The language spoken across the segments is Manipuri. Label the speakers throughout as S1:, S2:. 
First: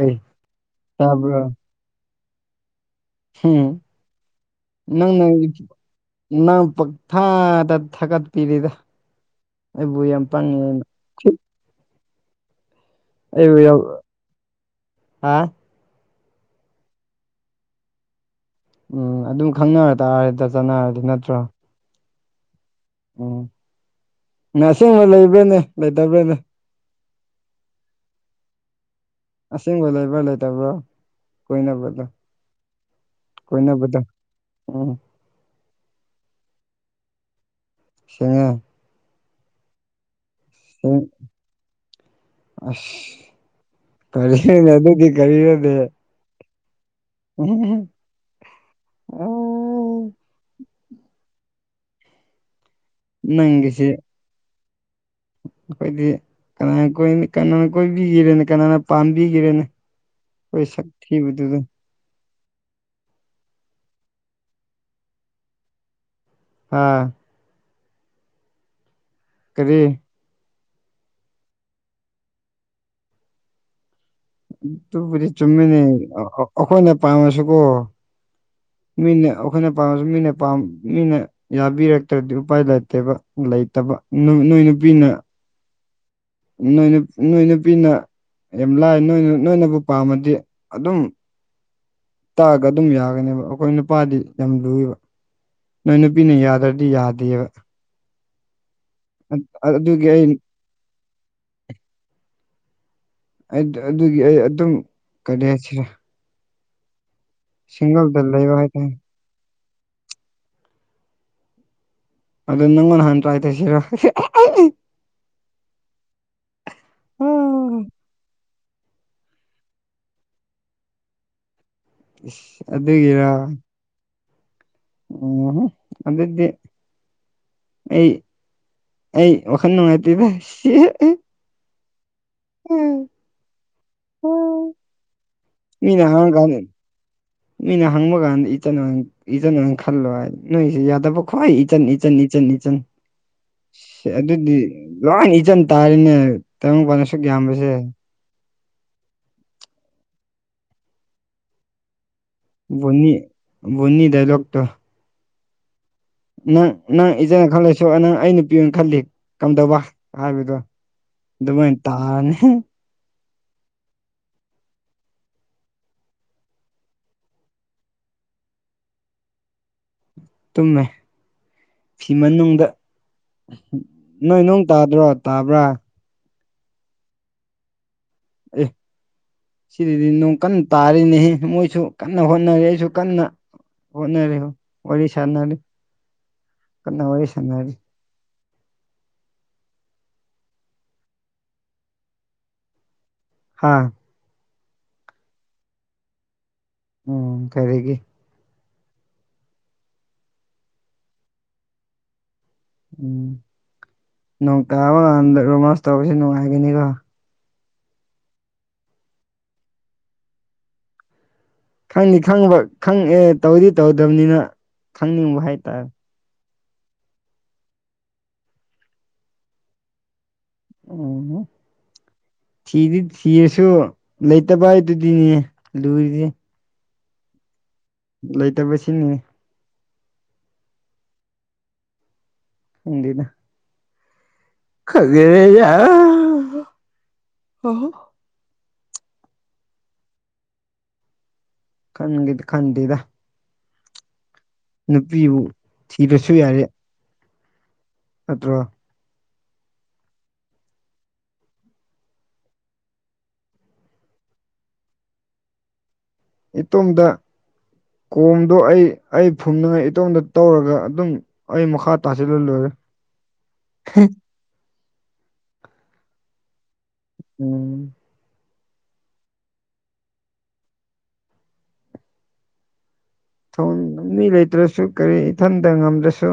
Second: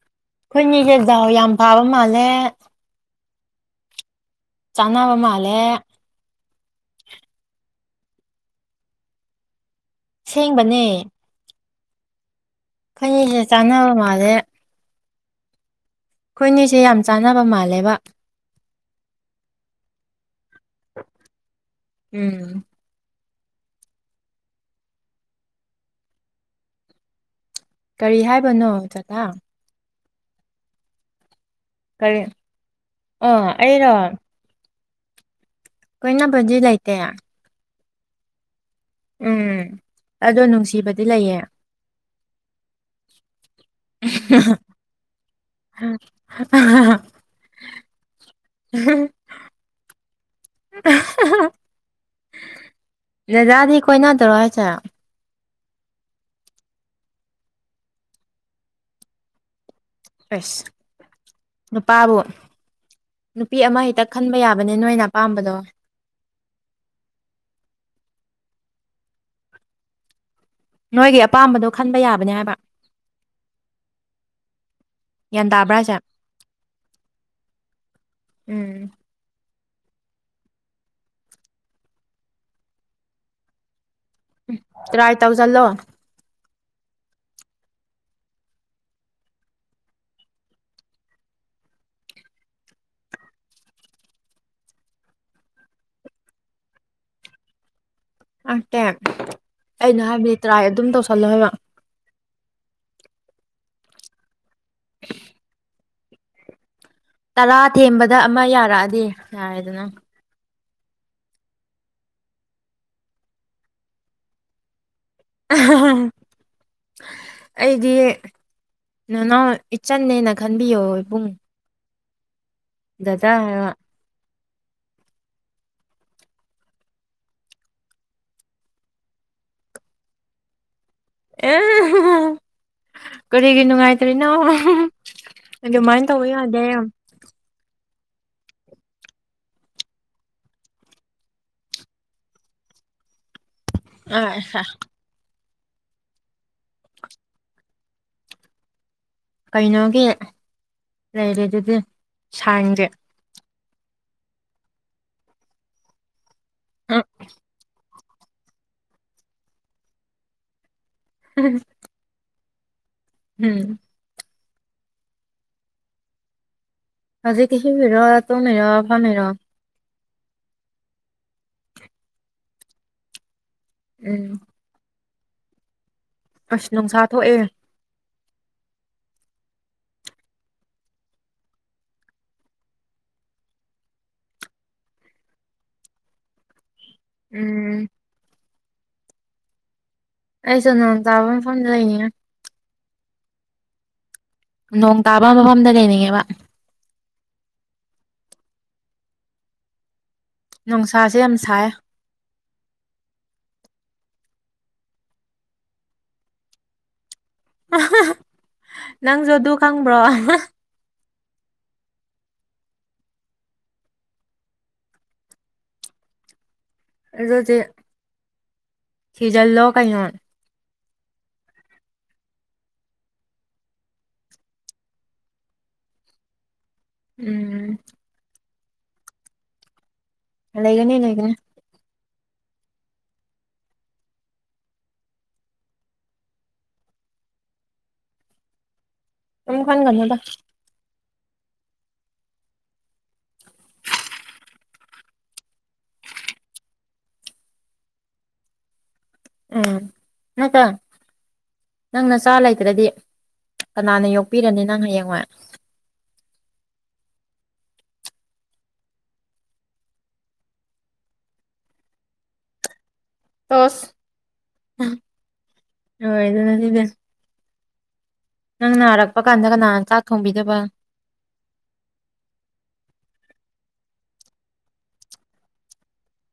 S1: ꯎꯝ
S2: ꯑꯩꯈꯣꯏꯅꯤꯁꯦ ꯗꯥꯎ ꯌꯥꯝ ꯐꯥꯕ ꯃꯥꯜꯂꯦ
S1: ꯎꯝ ꯅꯪ
S2: ꯆꯥꯟꯅꯕ
S1: ꯅꯪ
S2: ꯃꯥꯜꯂꯦ
S1: ꯅꯪ ꯄꯛ ꯐꯥꯗ ꯊꯀꯠ ꯄꯤꯔꯤꯗ ꯑꯩꯕꯨ ꯌꯥꯝ
S2: ꯁꯦꯡꯕꯅꯦ
S1: ꯄꯪꯉꯦ
S2: ꯐꯩꯁꯦ
S1: ꯌꯥꯝ
S2: ꯆꯥꯟꯅꯕ ꯃꯥꯜꯂꯦ
S1: ꯍꯥ
S2: ꯑꯩꯈꯣꯏꯅꯤꯁꯦ ꯌꯥꯝ ꯆꯥꯟꯅꯕ ꯃꯥꯜꯂꯦꯕ
S1: ꯎꯝ ꯑꯗꯨꯝ ꯈꯪꯅꯔ ꯇꯥꯔꯦꯗ ꯆꯠꯅꯔꯗꯤ ꯅꯠꯇ꯭ꯔꯣ
S2: ꯎꯝ
S1: ꯎꯝꯁꯦꯡꯕ ꯂꯩꯕ꯭ꯔꯅꯦ ꯂꯩꯇꯕ꯭ꯔꯅꯦ
S2: ꯀꯔꯤ ꯍꯥꯏꯕꯅꯣ ꯆꯥꯇꯥ
S1: ꯑꯁꯦꯡꯕ ꯂꯩꯕ꯭ꯔꯥ ꯂꯩꯇꯕ꯭ꯔꯣ ꯀꯣꯏꯅꯕꯗ
S2: ꯀꯔꯤ ꯑꯣ ꯑꯩꯔꯣ
S1: ꯀꯣꯏꯅꯕꯗ ꯎꯝ
S2: ꯀꯣꯏꯅꯕꯗꯤ ꯂꯩꯇꯦ
S1: ꯁꯉ
S2: ꯎꯝ ꯑꯗꯣ
S1: ꯁꯦꯡ
S2: ꯅꯨꯡꯁꯤꯕꯗꯤ ꯂꯩꯌꯦ
S1: ꯑꯁ ꯀꯔꯤꯅꯦ ꯑꯗꯨꯗꯤ ꯀꯔꯤꯔꯗꯤ
S2: [unintelligible]
S1: ꯎ
S2: ꯎꯝ ꯖꯗꯤ
S1: ꯅꯪꯒꯤꯁꯦ
S2: ꯀꯣꯏꯅ ꯇꯧꯔ ꯍꯥꯏꯁꯦ
S1: ꯑꯩꯈꯣꯏꯗꯤ ꯀꯅꯥꯅ ꯀꯅꯥꯅ ꯀꯣꯏꯕꯤꯒꯤꯔꯦꯅꯦ ꯀꯅꯥꯅ ꯄꯥꯝꯕꯤꯒꯤꯔꯦꯅꯦ
S2: ꯐꯁ ꯅꯨꯄꯥꯕꯨ ꯅꯨꯄꯤ ꯑꯃ ꯍꯦꯛꯇ ꯈꯟꯕ ꯌꯥꯕꯅꯦ ꯅꯣꯏꯅ ꯑꯄꯥꯝꯕꯗꯣ
S1: ꯑꯥ ꯀꯔꯤ
S2: ꯅꯣꯏꯒꯤ ꯑꯄꯥꯝꯕꯗꯣ ꯈꯟꯕ ꯌꯥꯕꯅꯦ ꯍꯥꯏꯕ
S1: ꯑꯗꯨꯨꯕꯨꯗꯤ
S2: ꯒ꯭ꯌꯥꯟ ꯇꯥꯕ꯭ꯔꯥ
S1: ꯆꯨꯝꯃꯤꯅꯤ
S2: ꯍꯥꯏꯁꯦ
S1: ꯑꯩꯈꯣꯏꯅ ꯄꯥꯝꯃꯁꯤꯀꯣ
S2: ꯎꯝ
S1: ꯃꯤ ꯑꯣ ꯑꯩꯈꯣꯏꯅ ꯄꯥꯝꯝꯕꯁꯨ ꯃꯤꯅ ꯄꯥꯝ ꯃꯤꯅ ꯌꯥꯕꯤꯔꯛꯇ꯭ꯔꯗꯤ ꯎꯄꯥꯏ ꯂꯩꯇꯦꯕ ꯂꯩꯇꯕ ꯅꯣꯏ
S2: ꯇ꯭ꯔꯥꯏ ꯇꯧꯖꯜꯂꯣ
S1: ꯅꯣꯏꯅ ꯅꯣꯏ ꯅꯨꯄꯤꯅ ꯌꯥꯝ ꯂꯥꯏ ꯅꯣꯏꯅ ꯅꯣꯏꯅꯕꯨ ꯄꯥꯝꯃꯗꯤ ꯑꯗꯨꯝ ꯇꯛꯑꯒ ꯑꯗꯨꯝ ꯌꯥꯒꯅꯦꯕ ꯑꯩꯈꯣꯏ ꯅꯨꯄꯥꯗꯤ ꯌꯥꯝ ꯂꯨꯏꯕ ꯅꯣꯏ ꯅꯨꯄꯤꯅ ꯌꯥꯗ꯭ꯔꯗꯤ ꯌꯥꯗꯦꯕ
S2: ꯉꯇꯦ
S1: ꯑ- ꯑ-
S2: ꯑꯩꯅ
S1: ꯑꯗꯨꯒꯤ ꯑꯩ
S2: ꯍꯥꯏꯕꯅꯤ ꯇ꯭ꯔꯥꯏ ꯑꯗꯨꯝ ꯇꯧꯁꯜꯂꯣ ꯍꯥꯏꯕ
S1: ꯑꯗꯨꯒꯤ ꯑꯩ ꯑꯗꯨꯝ ꯀꯔꯤ ꯍꯥꯏꯁꯤꯔꯦ
S2: ꯇꯔꯥ ꯊꯦꯡꯕꯗ ꯑꯃ
S1: ꯂꯩꯕ ꯍꯥꯏꯇꯥꯔꯦ
S2: ꯌꯥꯔꯛꯑꯗꯤ ꯌꯥꯔꯦꯗꯅ
S1: ꯑꯗꯨ ꯅꯪꯉꯣꯟ ꯅꯍꯥꯟ ꯇ꯭ꯔꯥꯏ ꯇꯧꯁꯤꯔꯣ ꯎꯝ
S2: ꯑꯩꯗꯤ ꯅ ꯅꯎ ꯏꯆꯟꯅꯦꯅ ꯈꯟꯕꯤꯌꯣ ꯏꯕꯨꯡ ꯗꯗꯥ
S1: ꯑꯗꯨꯒꯤꯔ
S2: ꯍꯥꯏꯕ
S1: ꯎꯗꯗꯦ ꯑꯩ ꯑꯩ ꯑꯣꯈꯥꯟ ꯅꯨꯡꯉꯥꯏꯇꯗ ꯁꯤ
S2: ꯑꯦ ꯀꯔꯤꯒꯤ ꯅꯨꯡꯉꯥꯏꯇꯔꯤꯅꯣ
S1: ꯃꯤꯅ ꯍꯥꯡꯒꯥꯟ ꯃꯤꯅ ꯍꯪꯃꯒ ꯏꯇꯅ ꯏꯆꯟ ꯈꯜꯂꯣ ꯍꯥꯏ ꯅ ꯌꯥꯗꯕ ꯈꯣ ꯏꯆꯟ ꯏꯆꯟ ꯏꯆꯟ ꯏꯆ
S2: ꯑ
S1: ꯑꯗꯨꯗꯤ ꯂꯣꯏ ꯏꯆꯟ ꯇꯥꯔꯤꯅꯦ ꯇꯥꯏꯪꯄꯥ ꯁꯨꯛ ꯌꯥꯝꯕꯁꯦ
S2: ꯀꯩꯅꯣꯒꯤ ꯂꯩꯔꯦ ꯑꯗꯨꯗꯤ
S1: ꯅꯤ ꯅꯤ ꯗ ꯂꯇꯣ ꯅꯪ ꯅꯪ ꯏꯆꯅ ꯈꯜꯂꯁꯨ ꯅꯪ ꯑꯩ ꯅꯨꯄꯤ ꯑꯣꯏꯅ ꯈꯜꯂꯤ ꯀꯝꯗꯧꯕ ꯍꯥꯏꯕꯗꯣ ꯑꯗꯨꯃ ꯇꯅꯦ
S2: ꯎꯝ ꯍꯧꯖꯤꯦ ꯀꯁꯤ ꯐꯔꯣ ꯇꯣ ꯃꯦꯔꯣꯐ ꯃꯦꯔꯣ
S1: ꯇꯨꯝꯃꯦ ꯐꯤ ꯃꯅꯨꯡꯗ
S2: ꯎꯝ
S1: ꯅꯣꯏ ꯅꯅꯨꯡ ꯇꯥꯗ꯭ꯔꯣ ꯇꯥꯕ꯭ꯔ
S2: ꯑꯁ ꯅꯨꯡꯁꯥ ꯊꯣꯛꯑꯦ
S1: ꯑꯦ ꯁꯤꯗꯗꯤ ꯅꯣꯡ ꯀꯟꯅ ꯇꯥꯔꯤꯅꯤ ꯃꯣꯏꯁꯨ ꯀꯟꯅ ꯍꯣꯠꯅꯔꯤ ꯑꯩꯁꯨ ꯀꯟꯅ ꯍꯅꯔꯦ ꯋꯥꯔꯤꯔꯁꯥꯟꯅꯔꯦ ꯀꯅꯥ ꯋꯥꯔꯤꯔ ꯁꯅꯦ
S2: ꯎꯝ ꯑꯩ ꯁꯅ ꯇꯕ ꯐꯣꯟꯅ ꯂꯩꯅꯤ
S1: ꯍꯥꯥ
S2: ꯅꯣꯡ ꯇꯥꯕ ꯃꯐꯝꯗ ꯂꯩꯅꯤꯡꯉꯦꯕ
S1: ꯎꯝ ꯀꯔꯤꯒꯤ
S2: ꯅꯨꯡꯁꯥꯁꯦ ꯌꯥꯝ ꯁꯥꯏ
S1: ꯎꯝ ꯅꯣꯡ ꯇꯥꯕ ꯔꯣꯃꯥꯟꯁ ꯇꯧꯕꯁ ꯅꯨꯡꯉꯥꯏꯒꯅꯤꯀꯣ
S2: ꯅꯪꯁꯨ ꯑꯗꯨ ꯈꯪꯕ꯭ꯔꯣ
S1: ꯈꯪꯅꯤ ꯈꯪꯕ ꯈꯪ ꯑꯦ ꯇꯧꯗꯤ ꯇꯧꯗꯕꯅꯤꯅ ꯈꯪꯅꯤꯡꯕ ꯍꯥꯏꯇꯥꯔꯦ
S2: ꯑꯗꯨꯣꯗꯤ ꯍꯤꯖꯜ ꯂ ꯀꯥꯏꯉꯣꯟ
S1: ꯎꯝ
S2: [inaudible]
S1: ꯊꯤꯗꯤ ꯊꯤꯔꯁꯨ ꯂꯩꯇꯕ ꯍꯥꯏꯗꯨꯗꯤꯅꯦ ꯂꯨꯔꯤꯗꯤ
S2: ꯎꯝ
S1: ꯂꯩꯇꯕ ꯁꯤꯅꯤ
S2: ꯂꯩꯒꯅꯤ ꯏ ꯂꯩꯒꯅꯦ
S1: ꯈꯩꯗꯦꯗ [unintelligible]
S2: ꯎ ꯈꯅꯤ ꯈꯅꯣꯗ
S1: ꯈꯟꯒꯗ ꯈꯟꯗꯗ ꯅꯨꯄꯤꯕꯨ ꯊꯤꯕꯁꯨ ꯌꯥꯔꯦ ꯅꯠꯇ꯭ꯔꯣ
S2: ꯎꯝ ꯏꯀ [inaudible] ꯅꯪ ꯅ ꯆꯥ ꯂꯩꯇ꯭ꯔꯗꯤ ꯀꯅꯥꯅ ꯌꯣꯛꯄꯤꯔꯅꯤ ꯅꯪ ꯍꯌꯦꯡ ꯍꯣꯏ
S1: ꯏꯇꯣꯝꯗ ꯀꯣꯝꯗꯣ ꯑꯩ ꯑꯩ ꯐꯨꯝꯅꯤꯡꯉꯥꯏ ꯏꯇꯣꯝꯗ ꯇꯧꯔꯒ ꯑꯗꯨꯝ ꯑꯣ ꯃ ꯃꯈꯥ ꯇꯥꯁꯤ ꯂꯣꯏ ꯂꯣ
S2: ꯑꯁ ꯂꯣꯢꯔꯦꯗꯅ ꯁꯤꯗꯤ
S1: ꯎꯝ
S2: ꯅꯪ ꯅꯥꯔꯛꯄ ꯀꯥꯟꯗ ꯀꯅꯥꯅ ꯆꯥꯛ ꯊꯣꯡꯕꯤꯗꯕ
S1: ꯊꯣꯡ ꯃꯤ ꯂꯩꯇ꯭ꯔꯁꯨ ꯀꯔꯤ ꯏꯊꯟꯇ ꯉꯝꯗ꯭ꯔꯁꯨ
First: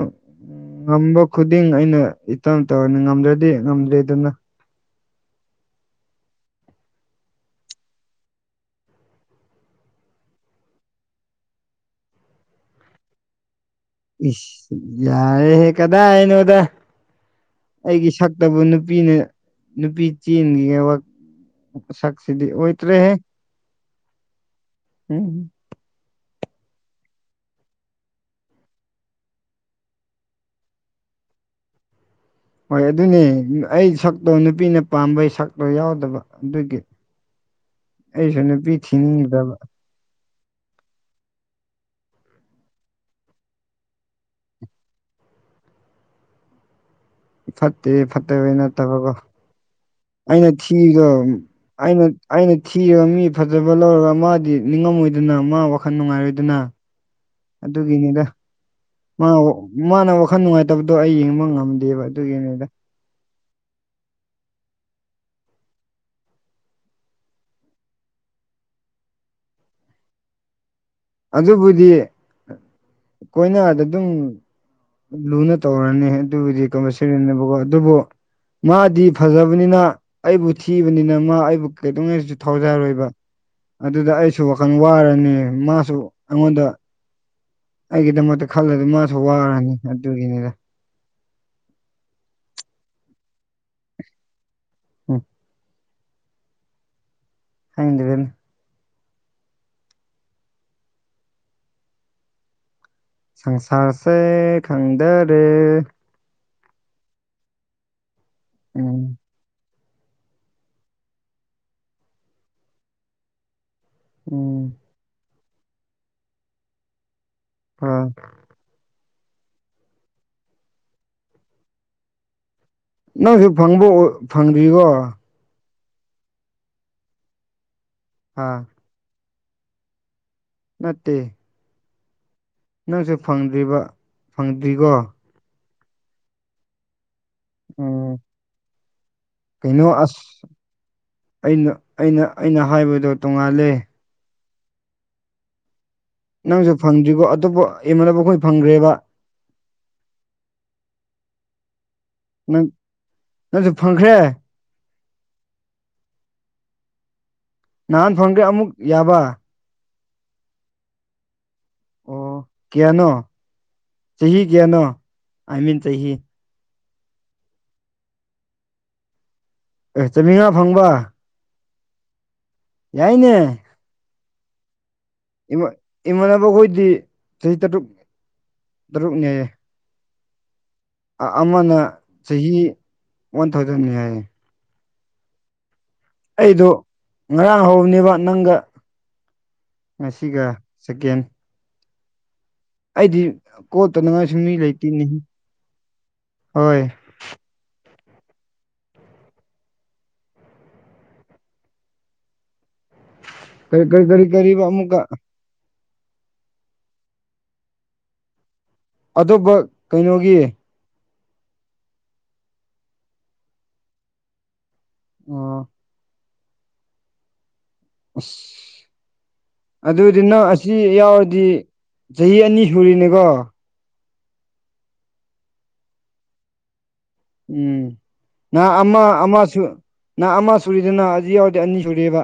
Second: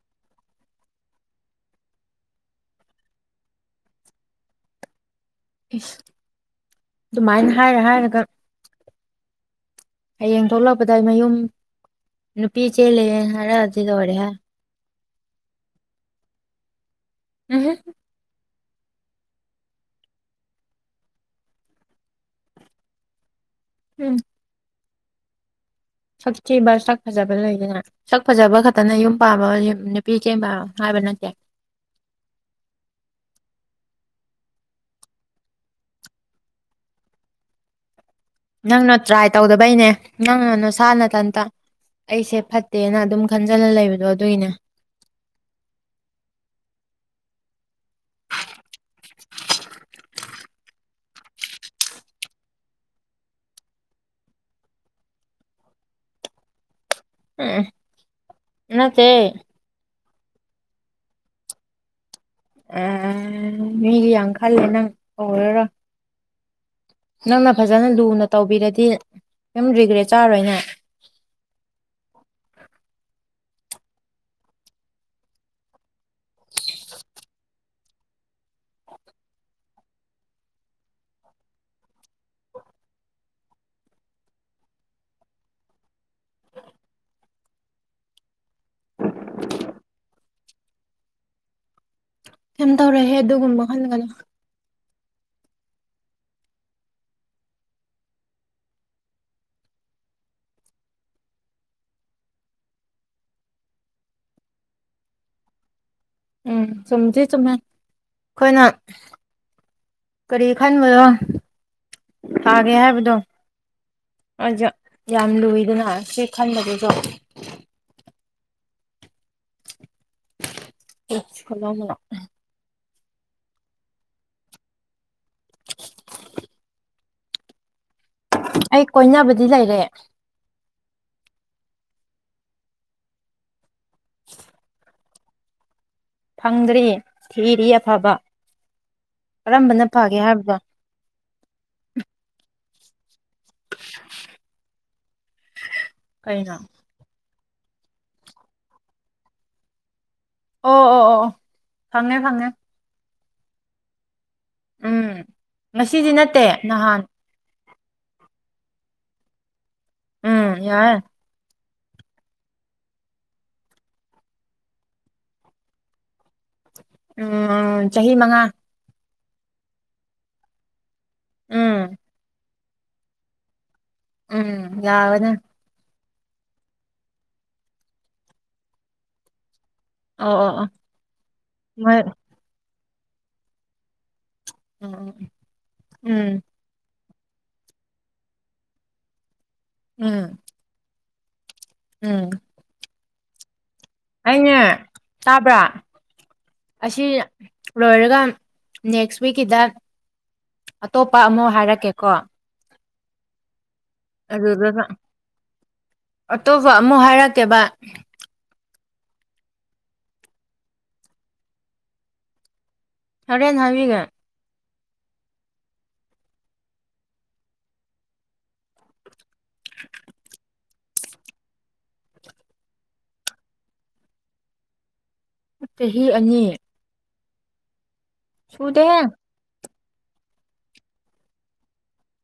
S1: ꯉꯝꯕ ꯈꯨꯗꯤꯡ ꯑꯩꯅ ꯏꯇꯝ ꯇꯧꯔꯅꯤ ꯉꯝꯗ꯭ꯔꯗꯤ ꯉꯝꯗ꯭ꯔꯦ ꯑꯗꯨꯅ
S2: ꯏꯁ ꯑꯗꯨꯃꯥꯏꯅ ꯍꯥꯏꯔ ꯍꯥꯏꯔꯒ ꯍꯌꯦꯡ ꯊꯣꯛꯂꯛꯄꯗ ꯑꯩ ꯃꯌꯨꯝ ꯅꯨꯄꯤ ꯆꯦꯜꯂꯦ ꯍꯥꯏꯔꯛꯑ
S1: ꯏ ꯌꯥꯔꯦ ꯍꯦ ꯀꯗꯥ ꯍꯥꯏꯅꯗ
S2: ꯎꯝꯨꯝ [inaudible]
S1: ꯑꯩꯒꯤ ꯁꯛꯇꯕꯨ ꯅꯨꯄꯤꯅ ꯅꯨꯄꯤ ꯆꯦꯟꯒꯤ ꯁꯛꯁꯤꯗꯤ ꯍꯣꯏꯇꯔꯤ
S2: ꯎꯝ
S1: ꯎꯝ
S2: ꯁꯛꯊꯤ ꯆꯥꯛ ꯐꯖꯕ ꯂꯩꯗꯅ ꯁꯛ ꯐꯖꯕ ꯈꯛꯇꯅ ꯌꯨꯝ ꯄꯥꯕ ꯅꯨꯄꯤ ꯆꯦꯟ ꯄ ꯍꯥꯏꯕ ꯅꯠꯇꯦ
S1: ꯍꯣꯏ ꯑꯗꯨꯅꯦ ꯑꯩ ꯁꯛꯇꯣ ꯅꯨꯄꯤꯅ ꯄꯥꯝꯕꯩ ꯁꯛꯇꯣ ꯌꯥꯎꯗꯕ ꯑꯗꯨꯒꯤ ꯑꯩꯁꯨ ꯅꯨꯄꯤ
S2: ꯅꯪꯅ ꯇ꯭ꯔꯥꯏ
S1: ꯊꯤꯅꯤꯡꯗꯕ
S2: ꯇꯧꯗꯕꯩꯅꯦ ꯅꯪꯅ ꯅꯁꯥꯅ ꯇꯟꯇ ꯑꯩꯁꯦ ꯐꯠꯇꯦꯅ ꯑꯗꯨꯝ ꯈꯟꯖꯜꯂ ꯂꯩꯕꯗꯣ ꯑꯗꯨꯒꯤꯅꯦ
S1: ꯐꯠꯇꯦ ꯐꯠꯇꯦꯕ ꯅꯠꯇꯕꯀꯣ ꯑꯩꯅ ꯊꯤꯗ ꯑꯩꯅ ꯑꯩꯅ ꯊꯤꯔꯒ ꯃꯤ ꯐꯖꯕ ꯂꯧꯔꯒ ꯃꯥꯗꯤ ꯅꯤꯡꯉꯝꯃꯣꯏꯗꯅ ꯃꯥ ꯋꯥꯈꯜ ꯅꯨꯡꯉꯥꯏꯔꯣꯏꯗꯅ
S2: ꯎꯝ
S1: ꯑꯗꯨꯒꯤꯅꯤꯗ
S2: ꯅꯠꯇꯦ
S1: ꯃꯥ ꯃꯥꯅ ꯋꯥꯈꯜ ꯅꯨꯡꯉꯥꯏꯇꯕꯗꯣ ꯑꯩ ꯌꯦꯡꯕ ꯉꯝꯗꯦꯕ ꯑꯗꯨꯒꯤꯅꯦꯗ
S2: ꯑꯦ ꯃꯤꯒꯤ ꯌꯥꯝ ꯈꯔ ꯂꯩꯅꯔ ꯅꯪꯅ ꯐꯖꯅ ꯂꯨꯅ ꯇꯧꯕꯤꯔꯗꯤ ꯁꯝ ꯔꯤꯒ꯭ꯔꯦꯠ ꯆꯥꯔꯣꯏꯅꯦ
S1: ꯑꯗꯨꯕꯨꯗꯤ ꯑꯩꯈꯣꯏꯅꯗ ꯑꯗꯨꯝ ꯂꯨꯅ ꯇꯧꯔꯅꯤ ꯑꯗꯨꯕꯨꯗꯤ ꯀꯝꯄꯜꯁꯔꯤꯅꯦꯕꯀꯣ ꯑꯗꯨꯕꯨ ꯃꯥꯗꯤ ꯐꯖꯕꯅꯤꯅ ꯑꯩꯕꯨ ꯊꯤꯕꯅꯤꯅ ꯃꯥ ꯑꯩꯕꯨ ꯀꯩꯗꯧꯉꯩꯁꯨ ꯊꯥꯎꯖꯔꯣꯏꯕ ꯑꯗꯨꯗ ꯑꯩꯁꯨ ꯋꯥꯈꯜ ꯋꯥꯔꯅꯤ ꯃꯥꯁꯨ ꯑꯩꯉꯣꯟꯗ ꯑꯩꯒꯤꯗꯃꯛꯇ ꯈꯜꯂꯗꯤ ꯃꯥꯁꯨ ꯋꯥꯔꯅꯤ ꯑꯗꯨꯒꯤꯅꯤꯗ
S2: ꯀꯩꯝ ꯇꯧꯔꯛꯍꯦ ꯑꯗꯨꯒꯨꯝꯕ ꯈꯜꯒꯅ
S1: ꯎꯝ [inaudible] [inaudible] ꯁꯪꯁꯥꯁꯦ ꯈꯪꯗꯔꯦ
S2: ꯎꯝ ꯆꯨꯝꯗꯤ ꯆꯨꯝꯃꯦ ꯑꯩꯈꯣꯏꯅ
S1: ꯎꯝ
S2: ꯀꯔꯤ ꯈꯟꯕꯅꯣ ꯊꯥꯒꯦ
S1: ꯎꯝ
S2: ꯍꯥꯏꯕꯗꯣꯖ ꯌꯥꯝ ꯂꯨꯏꯗꯅ ꯁꯤ ꯈꯟꯕꯗꯁꯨ
S1: ꯑ [inaudible]
S2: ꯂꯂ [inaudible]
S1: ꯅꯪꯁꯨ ꯐꯪꯕ ꯐꯪꯗ꯭ꯔꯤꯔꯤꯕꯣ ꯍꯥ
S2: ꯑꯩ ꯀꯣꯏꯅꯕꯗꯤ ꯂꯩꯔꯦ
S1: ꯅꯠꯇꯦ ꯅꯪꯁꯨ ꯐꯪꯗ꯭ꯔꯤꯕ ꯐꯪꯗ꯭ꯔꯤꯒꯣ
S2: ꯐꯪꯗ꯭ꯔꯤ ꯊꯤꯔꯤ ꯑꯐꯕ
S1: ꯎꯝ
S2: ꯀꯔꯝꯕꯅ
S1: ꯀꯩꯅꯣ
S2: ꯐꯒꯦ
S1: ꯑꯁ
S2: ꯍꯥꯏꯕꯗꯣ
S1: ꯑꯩꯅ ꯑꯩꯅ ꯑꯩꯅ ꯍꯥꯏꯕꯗꯣ ꯇꯣꯡꯉꯥꯜꯂꯦ
S2: ꯀꯩꯅꯣ
S1: ꯅꯪꯁꯨ ꯐꯪꯗ꯭ꯔꯤꯀꯣ ꯑꯇꯣꯞꯄ ꯏꯃꯥꯟꯅꯕ ꯈꯣꯏ ꯐꯪꯈ꯭ꯔꯦꯕ
S2: ꯑꯣ ꯑꯣ ꯑꯣ ꯐꯪꯉꯦ ꯐꯪꯉꯦ
S1: ꯅꯪ ꯅꯪꯁꯨ ꯐꯪꯈ꯭ꯔꯦ
S2: ꯎꯝ ꯉꯁꯤꯗꯤ ꯅꯠꯇꯦ ꯅꯍꯥꯟ
S1: ꯅꯍꯥꯟ ꯐꯪꯈꯔ‌ꯦ ꯑꯃꯨꯛ ꯌꯥꯕ
S2: ꯎꯝ ꯌꯥꯏ
S1: ꯑꯣ ꯀꯌꯥꯅꯣ ꯆꯍꯤ ꯀꯌꯥꯅꯣ ꯑꯥꯏ ꯃꯤꯟ ꯆꯍꯤ
S2: ꯎꯝ ꯆꯍꯤ ꯃꯉꯥ
S1: ꯑꯦ ꯆꯥꯃꯤꯉꯥ ꯐꯪꯕ
S2: ꯎꯝ
S1: ꯌꯥꯏꯅꯦ
S2: ꯎꯝ ꯌꯥꯕꯅ‌ꯦ
S1: ꯏꯃꯥꯟ ꯏꯃꯥꯟꯅꯕꯈꯣꯏꯗꯤ ꯆꯍꯤ ꯇꯔꯨꯛ ꯇꯔꯨꯛꯅꯦꯌꯦ
S2: ꯑꯣ ꯑꯣ ꯑꯣ
S1: ꯑꯥ ꯑꯃꯅ
S2: ꯃꯣꯏ
S1: ꯆꯍꯤ ꯋꯥꯟ ꯊꯥꯎꯖꯟꯅ‌ꯦ ꯍꯥꯏꯌꯦ
S2: ꯑꯣ ꯑꯣ ꯎꯝ
S1: ꯑꯩꯗ‌ꯣ ꯉꯔꯥꯡ ꯍꯧꯕꯅꯦꯕ ꯅꯪꯒ
S2: ꯎꯝ
S1: ꯉꯁꯤꯒ ꯁꯦꯀꯦꯟ
S2: ꯎꯝ
S1: ꯑꯩꯗꯤ ꯀꯣꯜ ꯇꯧꯅꯤꯉꯥꯏ
S2: ꯑꯩꯅꯦ ꯇꯕ꯭ꯔꯥ
S1: ꯍꯣꯏ
S2: ꯑꯁꯤ ꯂꯣꯏꯔꯒ ꯅꯦꯛꯁ ꯋꯤꯛꯀꯤꯗ ꯑꯇꯣꯞꯄ ꯑꯃ ꯍꯥꯏꯔꯛꯀꯦꯀꯣ
S1: ꯀꯔꯤ ꯀꯔꯤ ꯀꯔꯤ ꯀꯔꯤꯕ
S2: ꯑꯗꯨꯗꯨꯒ
S1: ꯑꯃꯨꯛꯀ
S2: ꯑꯇꯣꯞꯄ ꯑꯃꯨꯛ ꯍꯥꯏꯔꯛꯀꯦꯕ
S1: ꯑꯇꯣꯞꯄ ꯀꯩꯅꯣꯒꯤ
S2: ꯍ‌ꯣꯔꯦꯟ ꯍꯥꯏꯕꯤꯒ‌ꯦ
S1: ꯑꯣ ꯑꯁ ꯑꯗꯨꯗꯤ ꯅꯪ ꯑꯁꯤ ꯌꯥꯎꯔꯗꯤ ꯆꯍꯤ ꯑꯅꯤ ꯁꯨꯔꯤꯅꯦꯀꯣ
S2: ꯆꯍꯤ ꯑꯅꯤ
S1: ꯎꯝ ꯅꯪ
S2: ꯁꯨꯗꯦꯍꯦ
S1: ꯑꯃ ꯑꯃ ꯁꯨ ꯅꯪ ꯑꯃ ꯁꯨꯔꯤꯗꯨꯅ ꯍꯧꯖꯤꯛ ꯌꯥꯎꯔꯗꯤ ꯑꯅꯤ ꯁꯨꯔ‌ꯦꯕ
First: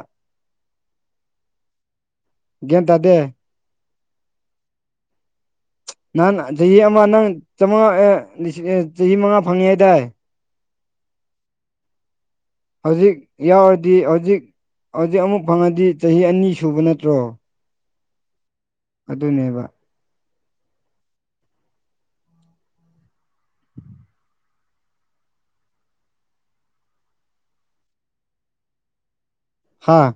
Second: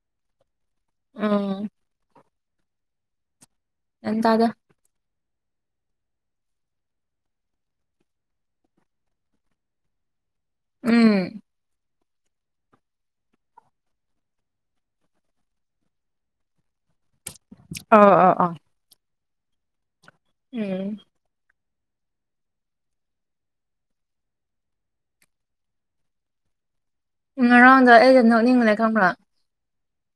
S2: ꯑꯥ
S1: ꯒꯌꯥꯟ ꯇꯥꯗꯦ
S2: ꯒꯌꯥꯟ ꯇꯥꯗꯦ
S1: ꯅꯪ ꯆꯍꯤ ꯑꯃ ꯅꯪ ꯆꯃꯥꯉꯥ ꯑꯦ ꯂꯤꯁꯤꯡ ꯆꯍꯤ ꯃꯉꯥ ꯐꯪꯉꯦ ꯍꯥꯏꯗꯥꯏ
S2: ꯎꯝ
S1: ꯍꯧꯖꯤꯛ ꯌꯥꯎꯔꯗꯤ ꯍꯧꯖꯤꯛ ꯍꯧꯖꯤꯛ ꯑꯃꯨꯛ ꯐꯪꯉꯗꯤ ꯆꯍꯤ ꯑꯅꯤ ꯁꯨꯕ ꯅꯠꯇ꯭ꯔꯣ
S2: ꯑꯣ ꯑꯣ ꯑꯣ
S1: ꯑꯗꯨꯅꯦꯕ
S2: ꯎꯝ ꯉꯔꯥꯡꯗꯣ ꯑꯩꯗꯤ ꯅꯣꯛꯅꯤꯡꯕꯅ‌ꯦ ꯈꯪꯕ꯭ꯔꯥ
S1: ꯍꯥꯥ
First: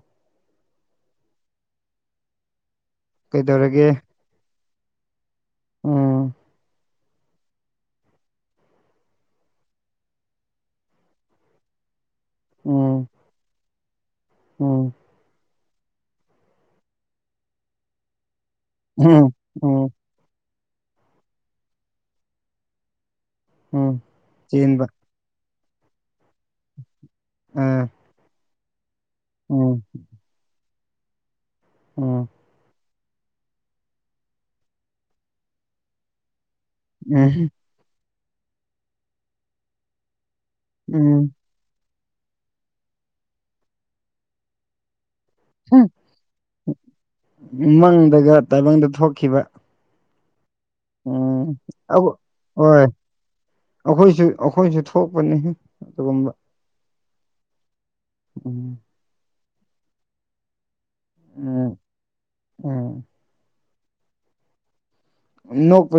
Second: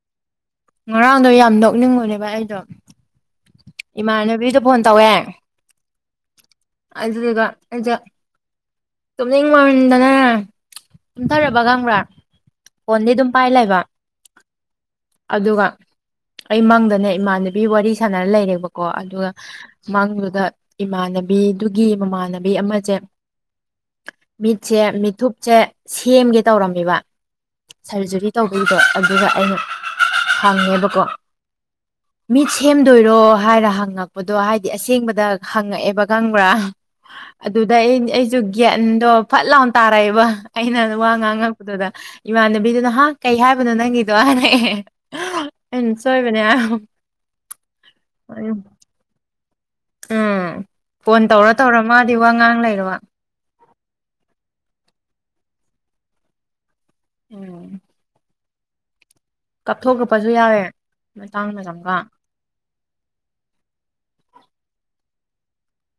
S2: ꯉꯔꯥꯡꯗꯣ ꯌꯥꯝ ꯅꯣꯛꯅꯤꯡꯕꯅꯦꯕ ꯑꯩꯗꯣ
S1: ꯀꯩꯗꯧꯔꯒꯦ
S2: ꯏꯃꯥꯟꯅꯕꯤꯗ‌ꯣ ꯐꯣꯟ ꯇꯧꯋꯦ
S1: ꯎꯝ
S2: ꯑꯗꯨꯗꯒ ꯑꯗꯨꯖ ꯇꯨꯝꯅꯤꯡ ꯃꯃꯟꯗꯅ ꯀꯨꯝꯊꯔꯕ ꯈꯪꯕ꯭ꯔꯥ ꯐꯣꯟꯗꯤ ꯑꯗꯨꯝ ꯄꯥꯏ ꯂꯩꯕ
S1: ꯑꯣꯝ
S2: ꯑꯗꯨꯒ ꯑꯩ ꯃꯪꯗꯅꯦ ꯏꯃꯥꯟꯅꯕꯤ ꯋꯥꯔꯤ ꯁꯥꯟꯅꯔ ꯂꯩꯔꯦꯕꯀꯣ ꯀꯣ ꯑꯗꯨꯒ
S1: ꯎꯝ ꯎꯝ
S2: ꯃꯥꯡꯗꯨꯗ ꯏꯃꯥꯟꯅꯕꯤꯗꯨꯒꯤ ꯃꯃꯥꯟꯅꯕꯤ ꯑꯃꯁꯦ
S1: ꯎꯝ
S2: ꯃꯤꯠꯁꯦ
S1: ꯆꯦꯟꯕ
S2: ꯃꯤꯠꯊꯨꯞꯁꯦ ꯁꯦꯝꯒꯦ ꯇꯧꯔꯝꯃꯦꯕ
S1: ꯑ
S2: ꯁꯔꯖꯔꯤ ꯇꯧꯕꯒꯤꯗꯣ ꯑꯗꯨ ꯑꯗꯨꯗ ꯑꯩꯅ
S1: ꯎꯝ
S2: ꯍꯪꯉꯦꯕꯀꯣ
S1: ꯎꯝ
S2: ꯃꯤꯠ ꯁꯦꯝꯗꯣꯏꯔꯣ ꯍꯥꯏꯔ ꯍꯪꯉꯛꯄꯗꯣ ꯍꯥꯏꯗꯤ ꯑꯁꯦꯡꯕꯗ ꯍꯪꯉꯛꯑꯦꯕ ꯈꯪꯕ꯭ꯔꯥ
S1: ꯎꯝ
S2: ꯑꯗ ꯑꯩ ꯑꯩꯁꯨ ꯒꯠꯗꯣ ꯐꯠ ꯂꯥꯎꯅ ꯇꯥꯔꯛꯑꯦꯕ ꯑꯩꯅ ꯋꯥ
S1: ꯎꯝ
S2: ꯉꯥꯡꯉꯛꯄꯗꯨꯗ ꯏꯃꯥꯟꯅꯕꯤꯗꯨ ꯅꯍꯥꯛ ꯀꯩ ꯍꯥꯏꯕꯅꯣ ꯅꯪꯒꯤꯗꯣꯅ ꯑꯦ ꯁꯣꯣꯏꯕꯅꯦ ꯑ
S1: ꯗ ꯊꯣꯛꯈꯤꯕ
S2: ꯎꯝ ꯐꯣꯟ
S1: ꯎꯝ
S2: ꯇꯧꯔ ꯇꯧꯔ
S1: ꯑꯧ
S2: ꯃꯥꯗꯤ ꯋꯥ ꯉꯥꯡ
S1: ꯍꯣꯏ
S2: ꯂꯩꯔꯕ
S1: ꯑꯩꯈꯣꯏꯁꯨ ꯑꯩꯈꯣꯏꯁꯨ ꯊꯣꯛꯄꯅꯤ ꯑꯗꯨꯒꯨꯝꯕ
S2: ꯑꯣꯝ
S1: ꯎꯝ
S2: ꯀꯥꯞꯊꯣꯛ ꯀꯛꯄꯁꯨ ꯌꯥꯎꯋꯦ ꯃꯇꯥꯡ ꯃꯇꯝ ꯆꯒ
S1: ꯑꯣ ꯣꯛ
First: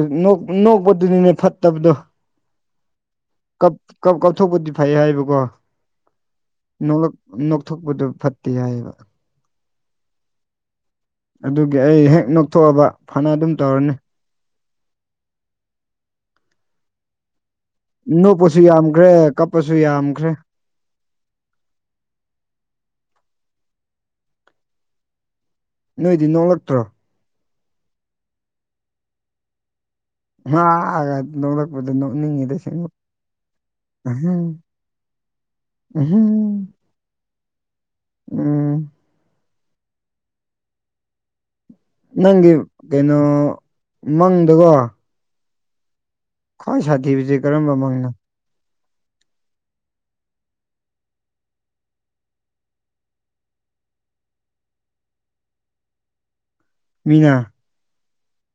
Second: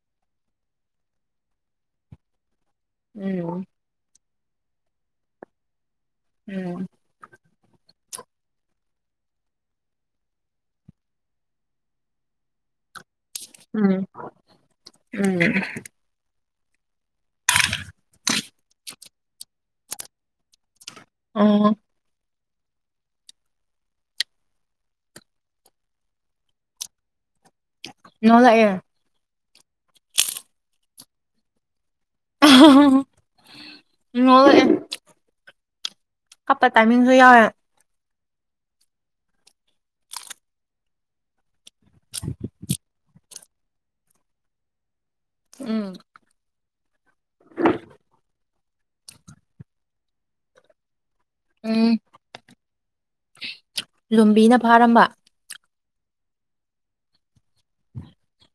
S1: ꯅꯣꯛꯄꯗꯨꯅꯤꯅꯦ ꯐꯠꯇꯕꯗꯣ
S2: ꯎꯝ
S1: ꯀꯥꯎꯊꯣꯛꯄꯗꯤ ꯐꯩ ꯍꯥꯏꯕꯀꯣ
S2: ꯎꯝ
S1: ꯅ ꯅꯣꯛꯊꯣꯛꯄꯗꯨ ꯐꯠꯇꯦ ꯍꯥꯏꯑꯕ ꯑꯗꯨꯒꯤ ꯑꯩ ꯍꯦꯛ ꯅꯣꯛꯊꯣꯛꯑꯕ ꯐꯅ ꯑꯗꯨꯝ ꯇꯧꯔꯅꯤ
S2: ꯎꯝ ꯎꯝ [inaudible]
S1: ꯅꯣꯞꯄꯁꯨ ꯌꯥꯝꯈ꯭ꯔꯦ ꯀꯞꯄꯁꯨ ꯌꯥꯝꯈ꯭ꯔꯦ
S2: ꯑꯣ
S1: ꯅꯣꯏꯗꯤ ꯅꯣꯂꯛꯇ꯭ꯔꯣ
S2: ꯅ ꯂꯥꯛꯑꯦ
S1: ꯑ ꯅꯄꯗ ꯎꯝ
S2: ꯅꯣꯛꯂꯛꯑꯦ
S1: ꯎꯝ
S2: ꯃꯤꯁꯨ ꯌꯥꯏ
S1: ꯎꯝ ꯅꯪꯒꯤ ꯀꯩꯅꯣ ꯃꯪꯗꯀꯣ
S2: ꯎꯝ
S1: ꯈ꯭ꯋꯥꯏ ꯁꯥꯊꯤꯕꯁꯦ ꯀꯔꯝꯕ ꯃꯡꯅꯣ
S2: ꯎꯝ ꯂꯨꯝꯕꯤꯅ ꯐꯥꯔꯝꯕ
S1: ꯃꯤꯉꯥ
S2: [inaudible]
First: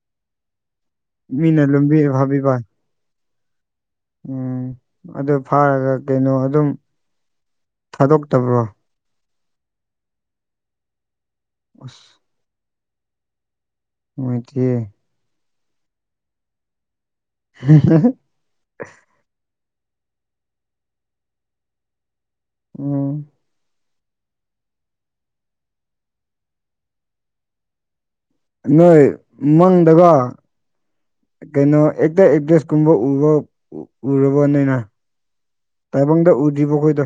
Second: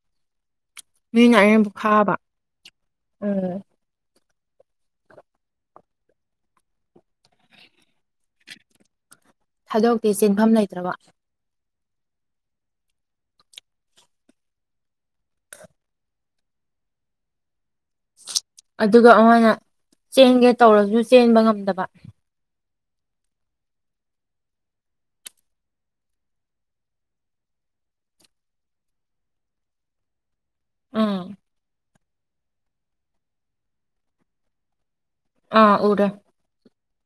S2: ꯃꯤ ꯉꯥꯏ
S1: ꯃꯤꯅ
S2: ꯑꯔꯦꯝꯕꯨ
S1: ꯂꯨꯝꯕꯤ
S2: ꯈꯥꯕ
S1: ꯐꯥꯕꯤꯕ
S2: ꯎ
S1: ꯎꯝ ꯑꯗꯨ ꯐꯥꯔꯒ ꯀꯩꯅꯣ ꯑꯗꯨꯝ ꯊꯥꯗꯣꯛꯇꯕ꯭ꯔꯣ
S2: ꯊꯥꯗꯣꯛꯇꯤ ꯆꯦꯟꯐꯝ ꯂꯩꯇ꯭ꯔꯕ
S1: ꯑꯁ ꯃꯣꯏꯗꯤꯦ ꯇꯔ ꯍꯦ
S2: ꯑꯗꯨꯒ ꯑꯃꯅ ꯆꯦꯟꯒꯦ ꯇꯧꯔꯁꯨ ꯆꯦꯟꯕ ꯉꯝꯗꯕ
S1: ꯎꯝ ꯅꯣꯏ ꯃꯪꯗꯒ
S2: ꯑ
S1: ꯀꯩꯅꯣ ꯑꯦꯛꯇ ꯑꯦꯛ ꯗꯦꯁ ꯀꯨꯝꯕ ꯎꯕ ꯎꯔꯕꯣꯅꯤꯅ
S2: ꯑꯥ ꯎꯔꯦ
S1: ꯇꯥꯏꯕꯗ ꯎꯗꯕ ꯀꯣꯏꯗꯣ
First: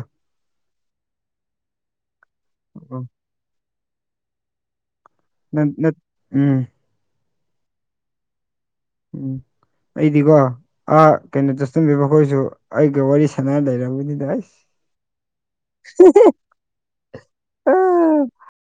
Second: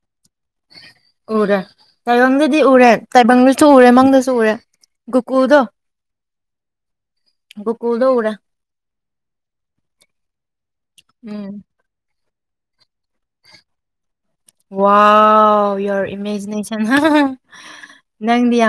S2: ꯎꯔꯦ ꯇꯥꯏꯕꯪꯗꯗꯤ ꯎꯔꯦ
S1: ꯎꯝ
S2: ꯇꯥꯏꯕꯪꯗꯁꯨ ꯎꯔꯦ ꯃꯪꯗꯁꯨ ꯎꯔꯦ ꯨꯀꯨꯗꯣ ꯒꯀꯨꯗꯣ ꯎꯔ
S1: ꯎꯝ ꯑꯩꯗꯤꯀꯣ ꯑꯥ
S2: ꯎꯝ
S1: ꯀꯩꯅꯣ ꯆꯠꯆꯟꯕꯤ ꯃꯈꯣꯏꯁꯨ ꯑꯩꯒ ꯋꯥꯔꯤ ꯁꯅꯥ ꯂꯩꯔꯕꯅꯤꯗ ꯑꯩꯁ
S2: ꯋꯥ ꯌꯔ ꯏꯃꯦꯖꯤꯅꯦꯁꯟ ꯅꯪ